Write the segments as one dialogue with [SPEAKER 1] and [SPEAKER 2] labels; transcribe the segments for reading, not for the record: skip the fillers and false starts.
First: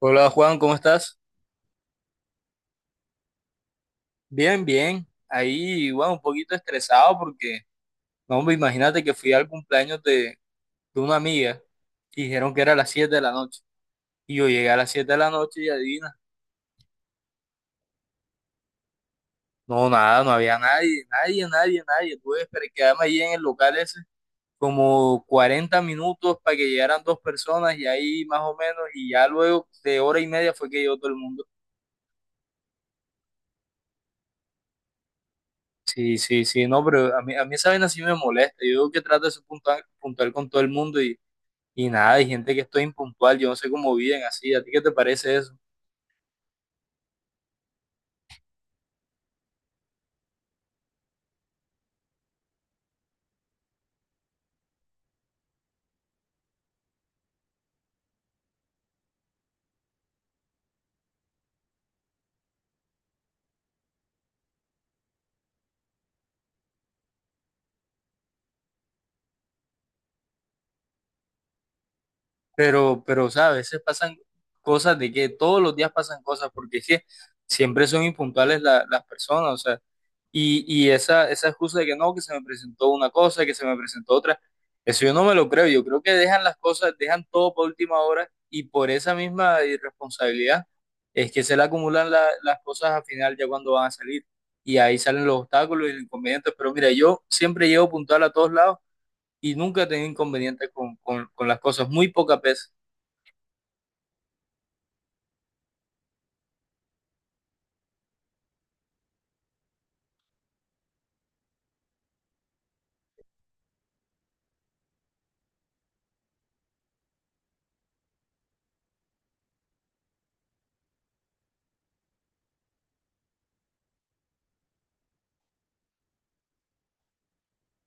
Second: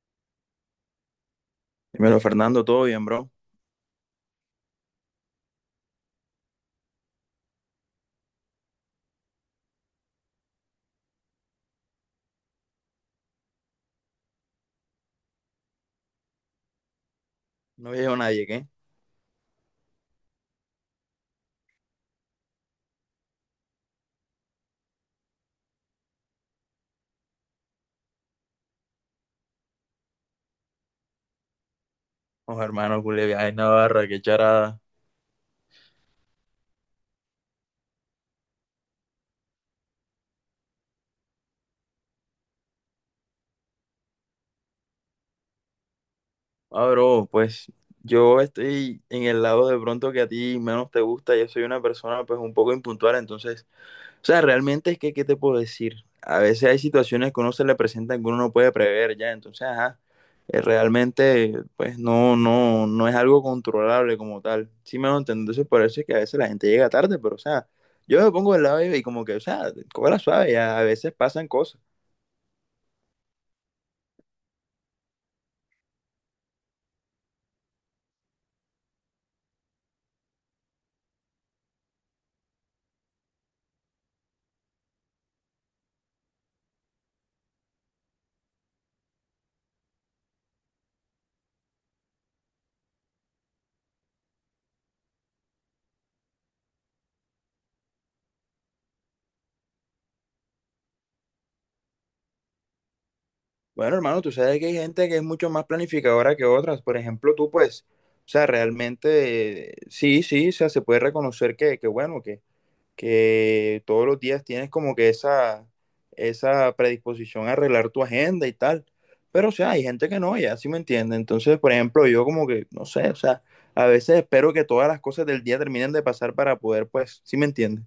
[SPEAKER 1] Hola Juan, ¿cómo estás?
[SPEAKER 2] Dímelo, Fernando, ¿todo bien, bro?
[SPEAKER 1] Bien, bien. Ahí, bueno, un poquito estresado porque, no, hombre, imagínate que fui al cumpleaños de una amiga y dijeron que era a las 7 de la noche. Y yo llegué a las 7 de la noche y adivina,
[SPEAKER 2] No veo a nadie, ¿qué?
[SPEAKER 1] no, nada, no había nadie, nadie, nadie, nadie. Tuve que quedarme ahí en el local ese como 40 minutos para que llegaran dos personas y ahí más o menos, y ya luego de hora y media fue que llegó todo el mundo.
[SPEAKER 2] Oh, hermano, culé, ay, Navarra, qué charada.
[SPEAKER 1] Sí, sí, sí, no, pero a mí esa vaina sí me molesta. Yo que trato de ser puntual, puntual con todo el mundo. Y nada, hay gente que estoy impuntual, yo no sé cómo viven así. ¿A ti qué te parece eso?
[SPEAKER 2] Ah, bro, pues yo estoy en el lado de pronto que a ti menos te gusta. Yo soy una persona, pues, un poco impuntual, entonces. O sea, realmente es que, ¿qué te puedo decir? A veces hay situaciones que uno se le presentan que uno no puede prever ya, entonces, ajá, realmente, pues no, no, no es algo controlable como tal. Sí me lo entiendo, entonces por eso es que a veces la gente llega tarde, pero, o sea, yo me pongo del lado y como que, o sea, la suave, ya, a veces pasan cosas.
[SPEAKER 1] Pero, ¿sabes? A veces pasan cosas de que todos los días pasan cosas, porque es que siempre son impuntuales las personas, o sea, y esa excusa de que no, que se me presentó una cosa, que se me presentó otra, eso yo no me lo creo, yo creo que dejan las cosas, dejan todo por última hora y por esa misma irresponsabilidad es que se le acumulan las cosas al final ya cuando van a salir y ahí salen los obstáculos y los inconvenientes, pero mira, yo siempre llego puntual a todos lados y nunca he tenido inconvenientes con las cosas, muy pocas veces.
[SPEAKER 2] Bueno, hermano, tú sabes que hay gente que es mucho más planificadora que otras, por ejemplo, tú, pues, o sea, realmente, sí, sí, o sea, se puede reconocer que bueno, que todos los días tienes como que esa predisposición a arreglar tu agenda y tal. Pero, o sea, hay gente que no, ya sí me entiende. Entonces, por ejemplo, yo como que, no sé, o sea, a veces espero que todas las cosas del día terminen de pasar para poder, pues, sí me entiende.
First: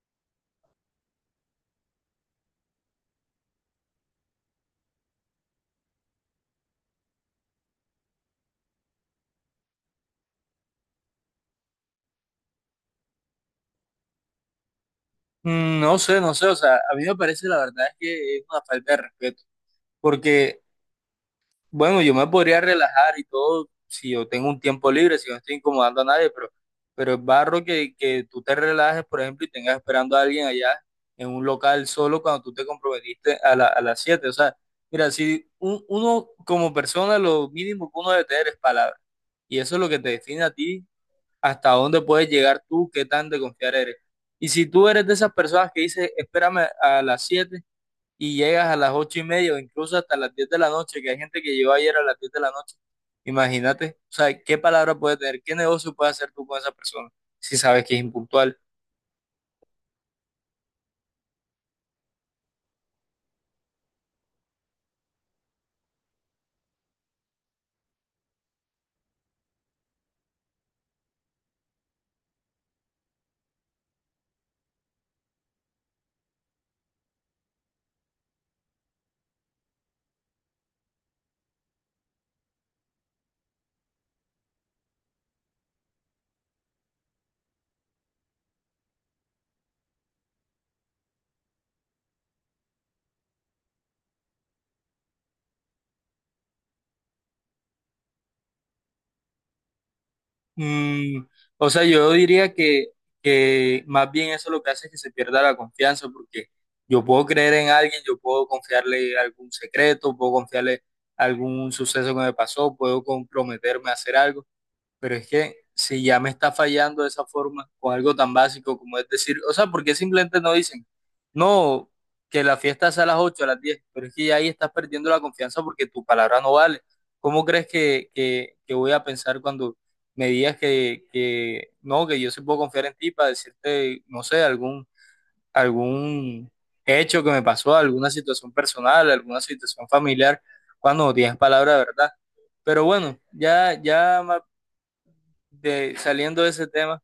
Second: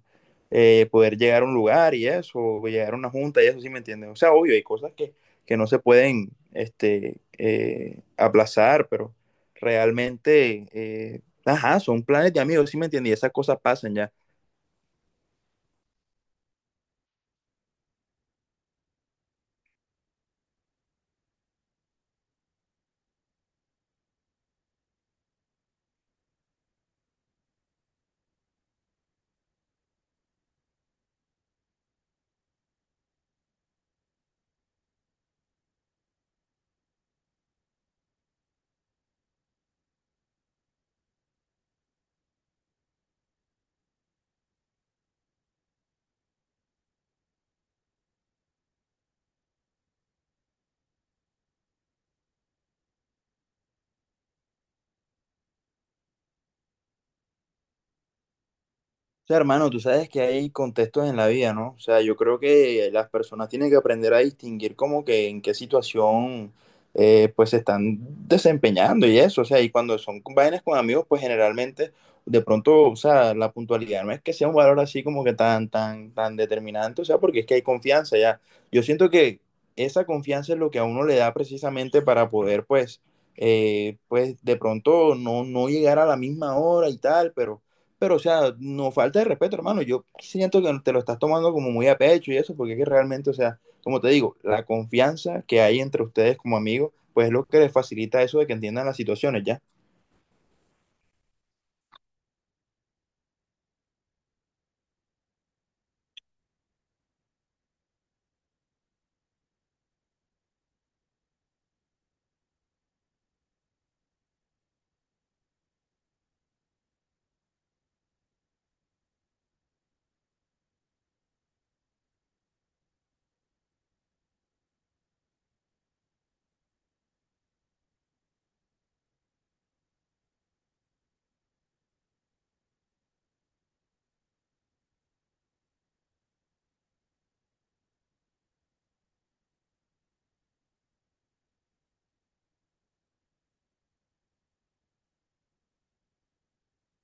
[SPEAKER 2] Poder llegar a un lugar y eso, o llegar a una junta y eso, sí me entiende. O sea, obvio, hay cosas que no se pueden, este, aplazar, pero realmente, ajá, son planes de amigos, sí me entiende, y esas cosas pasan ya.
[SPEAKER 1] No sé, no sé, o sea, a mí me parece la verdad es que es una falta de respeto, porque, bueno, yo me podría relajar y todo si yo tengo un tiempo libre, si no estoy incomodando a nadie, pero, es barro que tú te relajes, por ejemplo, y tengas esperando a alguien allá en un local solo cuando tú te comprometiste a a las 7. O sea, mira, si uno como persona lo mínimo que uno debe tener es palabra, y eso es lo que te define a ti, hasta dónde puedes llegar tú, qué tan de confiar eres. Y si tú eres de esas personas que dices, espérame a las 7 y llegas a las 8 y media o incluso hasta las 10 de la noche, que hay gente que llegó ayer a las 10 de la noche, imagínate, o sea, qué palabra puede tener, qué negocio puede hacer tú con esa persona si sabes que es impuntual.
[SPEAKER 2] O sea, hermano, tú sabes que hay contextos en la vida, ¿no? O sea, yo creo que las personas tienen que aprender a distinguir como que en qué situación pues se están desempeñando y eso. O sea, y cuando son vainas con amigos, pues generalmente de pronto, o sea, la puntualidad no es que sea un valor así como que tan, tan, tan determinante, o sea, porque es que hay confianza ya. Yo siento que esa confianza es lo que a uno le da precisamente para poder, pues, pues de pronto no llegar a la misma hora y tal, pero, o sea, no falta de respeto, hermano. Yo siento que te lo estás tomando como muy a pecho y eso, porque es que realmente, o sea, como te digo, la confianza que hay entre ustedes como amigos, pues es lo que les facilita eso de que entiendan las situaciones, ¿ya?
[SPEAKER 1] Mm, o sea, yo diría que más bien eso lo que hace es que se pierda la confianza, porque yo puedo creer en alguien, yo puedo confiarle algún secreto, puedo confiarle algún suceso que me pasó, puedo comprometerme a hacer algo. Pero es que si ya me está fallando de esa forma con algo tan básico como es decir, o sea, ¿por qué simplemente no dicen, no, que la fiesta sea a las 8, a las 10? Pero es que ya ahí estás perdiendo la confianza porque tu palabra no vale. ¿Cómo crees que voy a pensar cuando me digas que no, que yo sí puedo confiar en ti para decirte, no sé, algún hecho que me pasó, alguna situación personal, alguna situación familiar, cuando no tienes palabra de verdad? Pero bueno, ya, ya más saliendo de ese tema,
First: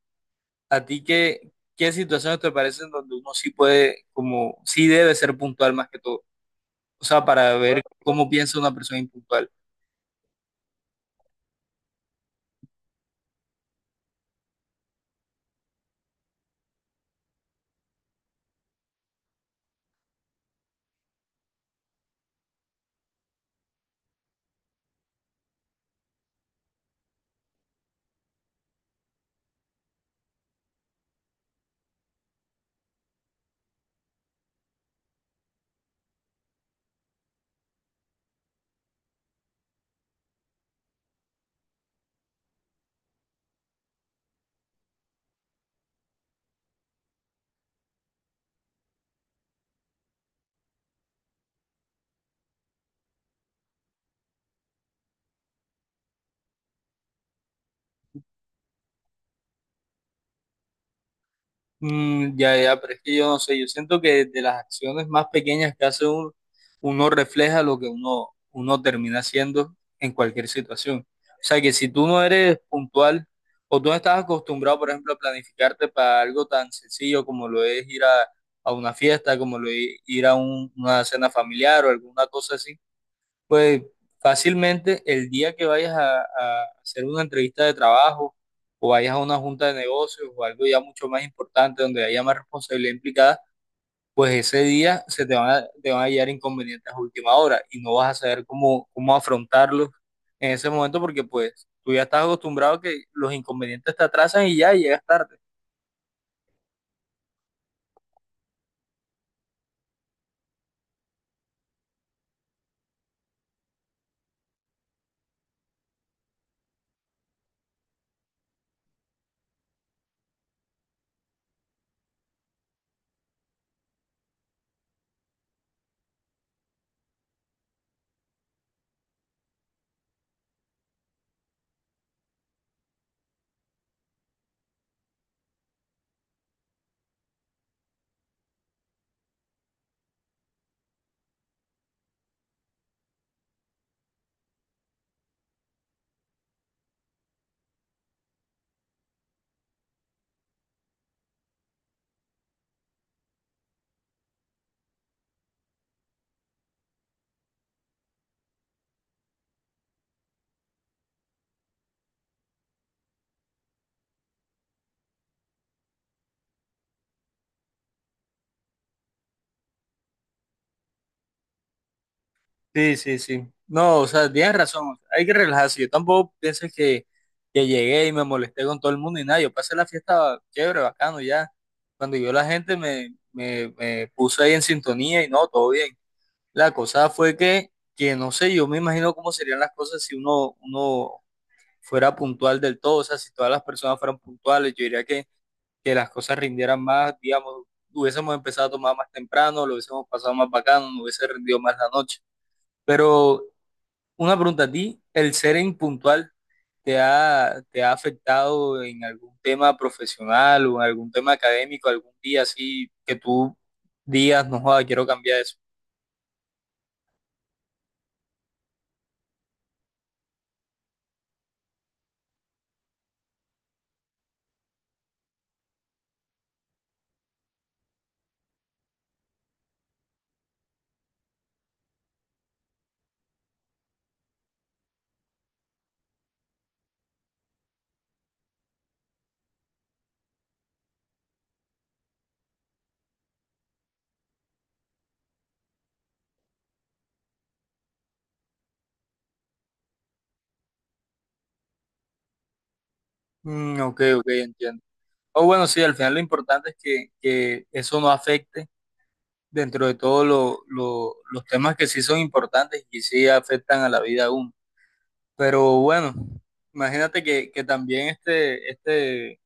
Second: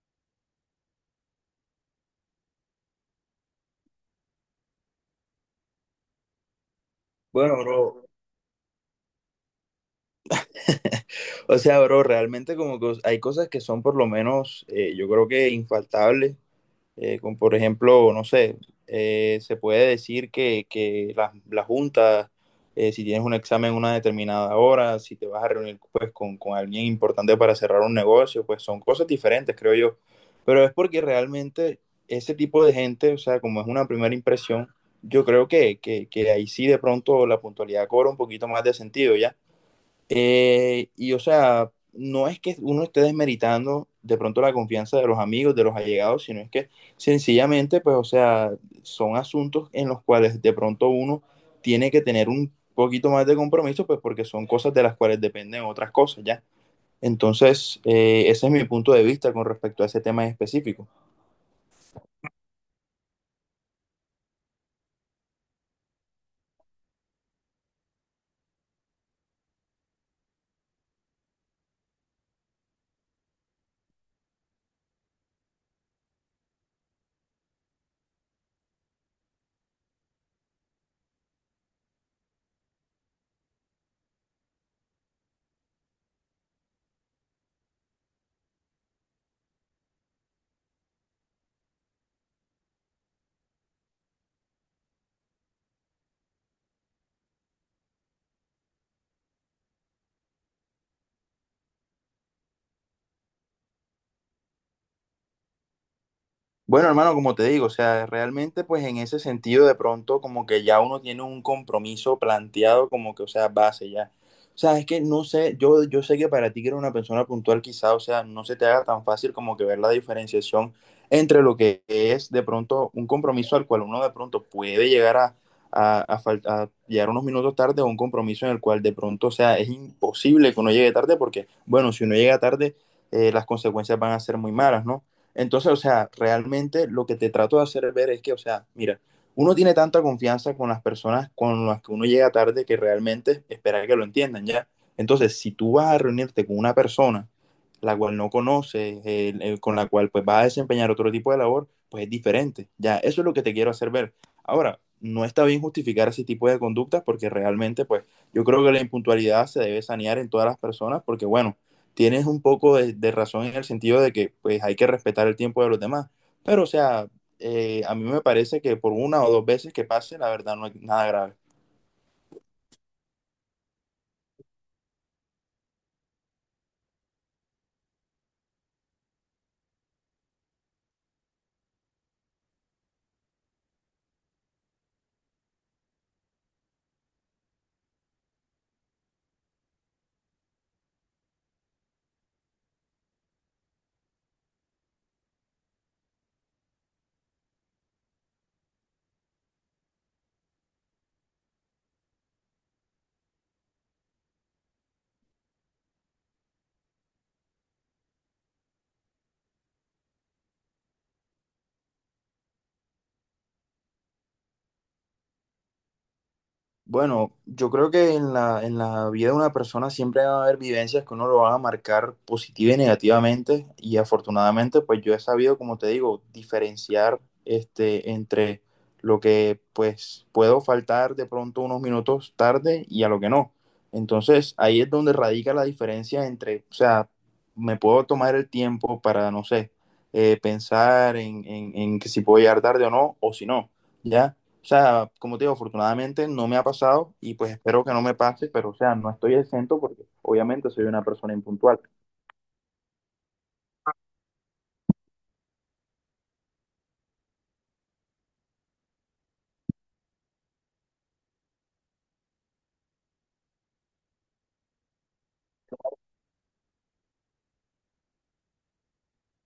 [SPEAKER 1] ¿a ti qué situaciones te parecen donde uno sí puede, como, sí debe ser puntual más que todo? O sea, para
[SPEAKER 2] Bueno,
[SPEAKER 1] ver
[SPEAKER 2] bro,
[SPEAKER 1] cómo piensa una persona impuntual.
[SPEAKER 2] o sea, bro, realmente como que hay cosas que son por lo menos, yo creo que infaltables con, por ejemplo, no sé, se puede decir que las juntas, si tienes un examen en una determinada hora, si te vas a reunir pues, con alguien importante para cerrar un negocio, pues son cosas diferentes, creo yo. Pero es porque realmente ese tipo de gente, o sea, como es una primera impresión, yo creo que ahí sí de pronto la puntualidad cobra un poquito más de sentido, ¿ya? Y o sea, no es que uno esté desmeritando de pronto la confianza de los amigos, de los allegados, sino es que sencillamente, pues, o sea, son asuntos en los cuales de pronto uno tiene que tener un poquito más de compromiso, pues porque son cosas de las cuales dependen otras cosas, ¿ya? Entonces, ese es mi punto de vista con respecto a ese tema en específico.
[SPEAKER 1] Mm, ya, ya, pero es que yo no sé, yo siento que de las acciones más pequeñas que hace uno, uno refleja lo que uno termina haciendo en cualquier situación. O sea, que si tú no eres puntual o tú no estás acostumbrado, por ejemplo, a planificarte para algo tan sencillo como lo es ir a una fiesta, como lo es ir a una cena familiar o alguna cosa así, pues fácilmente el día que vayas a hacer una entrevista de trabajo o vayas a una junta de negocios o algo ya mucho más importante donde haya más responsabilidad implicada, pues ese día se te van a llegar inconvenientes a última hora y no vas a saber cómo afrontarlos en ese momento porque pues tú ya estás acostumbrado a que los inconvenientes te atrasan y ya llegas tarde.
[SPEAKER 2] Bueno, hermano, como te digo, o sea, realmente pues en ese sentido de pronto como que ya uno tiene un compromiso planteado como que, o sea, base ya. O sea, es que no sé, yo sé que para ti que eres una persona puntual quizá, o sea, no se te haga tan fácil como que ver la diferenciación entre lo que es de pronto un compromiso al cual uno de pronto puede llegar a llegar unos minutos tarde o un compromiso en el cual de pronto, o sea, es imposible que uno llegue tarde porque, bueno, si uno llega tarde, las consecuencias van a ser muy malas, ¿no? Entonces, o sea, realmente lo que te trato de hacer ver es que, o sea, mira, uno tiene tanta confianza con las personas con las que uno llega tarde que realmente espera que lo entiendan, ¿ya? Entonces, si tú vas a reunirte con una persona la cual no conoces, con la cual pues vas a desempeñar otro tipo de labor, pues es diferente, ¿ya? Eso es lo que te quiero hacer ver. Ahora, no está bien justificar ese tipo de conductas porque realmente, pues, yo creo que la impuntualidad se debe sanear en todas las personas porque, bueno, tienes un poco de razón en el sentido de que pues hay que respetar el tiempo de los demás. Pero, o sea, a mí me parece que por una o dos veces que pase, la verdad no es nada grave.
[SPEAKER 1] Sí, sí, sí. No, o sea, tienes razón. Hay que relajarse. Yo tampoco pienses que llegué y me molesté con todo el mundo y nada. Yo pasé la fiesta chévere, bacano ya. Cuando yo la gente me puse ahí en sintonía y no, todo bien. La cosa fue que no sé, yo me imagino cómo serían las cosas si uno fuera puntual del todo. O sea, si todas las personas fueran puntuales, yo diría que las cosas rindieran más, digamos, hubiésemos empezado a tomar más temprano, lo hubiésemos pasado más bacano, no hubiese rendido más la noche. Pero una pregunta a ti, ¿el ser impuntual te ha afectado en algún tema profesional o en algún tema académico, algún día así que tú digas, no joda, quiero cambiar eso?
[SPEAKER 2] Bueno, yo creo que en la vida de una persona siempre va a haber vivencias que uno lo van a marcar positiva y negativamente y afortunadamente pues yo he sabido, como te digo, diferenciar entre lo que pues puedo faltar de pronto unos minutos tarde y a lo que no. Entonces ahí es donde radica la diferencia entre, o sea, me puedo tomar el tiempo para, no sé, pensar en que si puedo llegar tarde o no, o si no, ¿ya? O sea, como te digo, afortunadamente no me ha pasado y pues espero que no me pase, pero o sea, no estoy exento porque obviamente soy una persona impuntual.
[SPEAKER 1] Mm, ok, ok, entiendo. O bueno, sí, al final lo importante es que eso no afecte dentro de todos los temas que sí son importantes y sí afectan a la vida de uno. Pero bueno, imagínate que también este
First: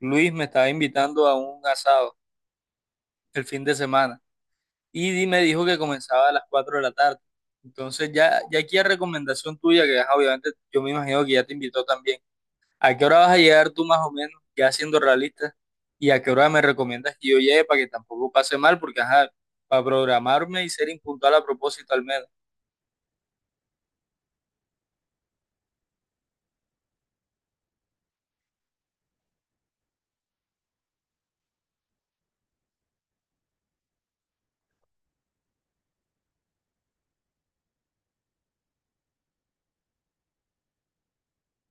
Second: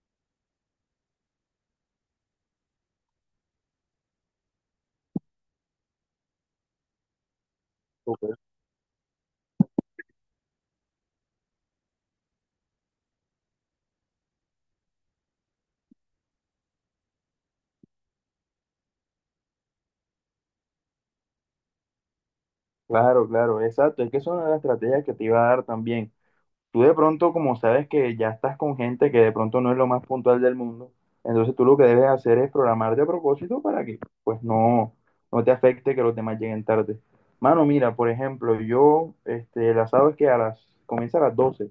[SPEAKER 1] Luis me estaba invitando a un asado el fin de semana. Y me dijo que comenzaba a las 4 de la tarde. Entonces
[SPEAKER 2] Ok.
[SPEAKER 1] ya, ya aquí a recomendación tuya, que ajá, obviamente yo me imagino que ya te invitó también. ¿A qué hora vas a llegar tú más o menos, ya siendo realista? ¿Y a qué hora me recomiendas que yo llegue para que tampoco pase mal? Porque ajá, para programarme y ser impuntual a propósito al menos.
[SPEAKER 2] Claro, claro, exacto. Es que es una de las estrategias que te iba a dar también. Tú de pronto, como sabes que ya estás con gente que de pronto no es lo más puntual del mundo, entonces tú lo que debes hacer es programarte a propósito para que pues no te afecte que los demás lleguen tarde. Mano, mira, por ejemplo, yo, el asado es que comienza a las 12.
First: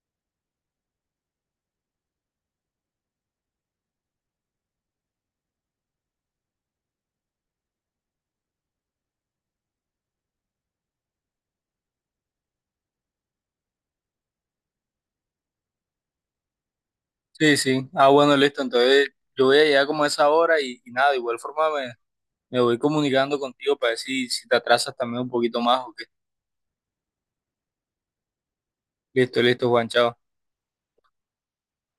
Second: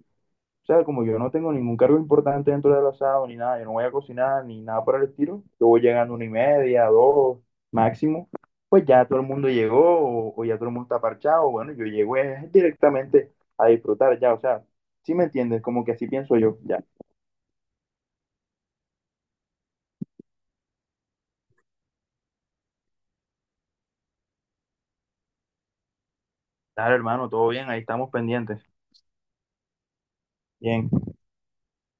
[SPEAKER 2] O sea, como yo no tengo ningún cargo importante dentro del asado ni nada, yo no voy a cocinar ni nada por el estilo, yo voy llegando 1:30, dos, máximo, pues ya todo el mundo llegó o ya todo el mundo está parchado, bueno, yo llego directamente a disfrutar ya, o sea, ¿sí me entiendes? Como que así pienso yo, ya.
[SPEAKER 1] Sí, sí. Ah, bueno, listo. Entonces yo voy a llegar como a esa hora y nada, de igual forma me voy comunicando contigo para ver si te atrasas también un poquito más o qué.
[SPEAKER 2] Claro, hermano, todo bien, ahí estamos pendientes.
[SPEAKER 1] Listo, listo, Juan, chao.
[SPEAKER 2] Bien.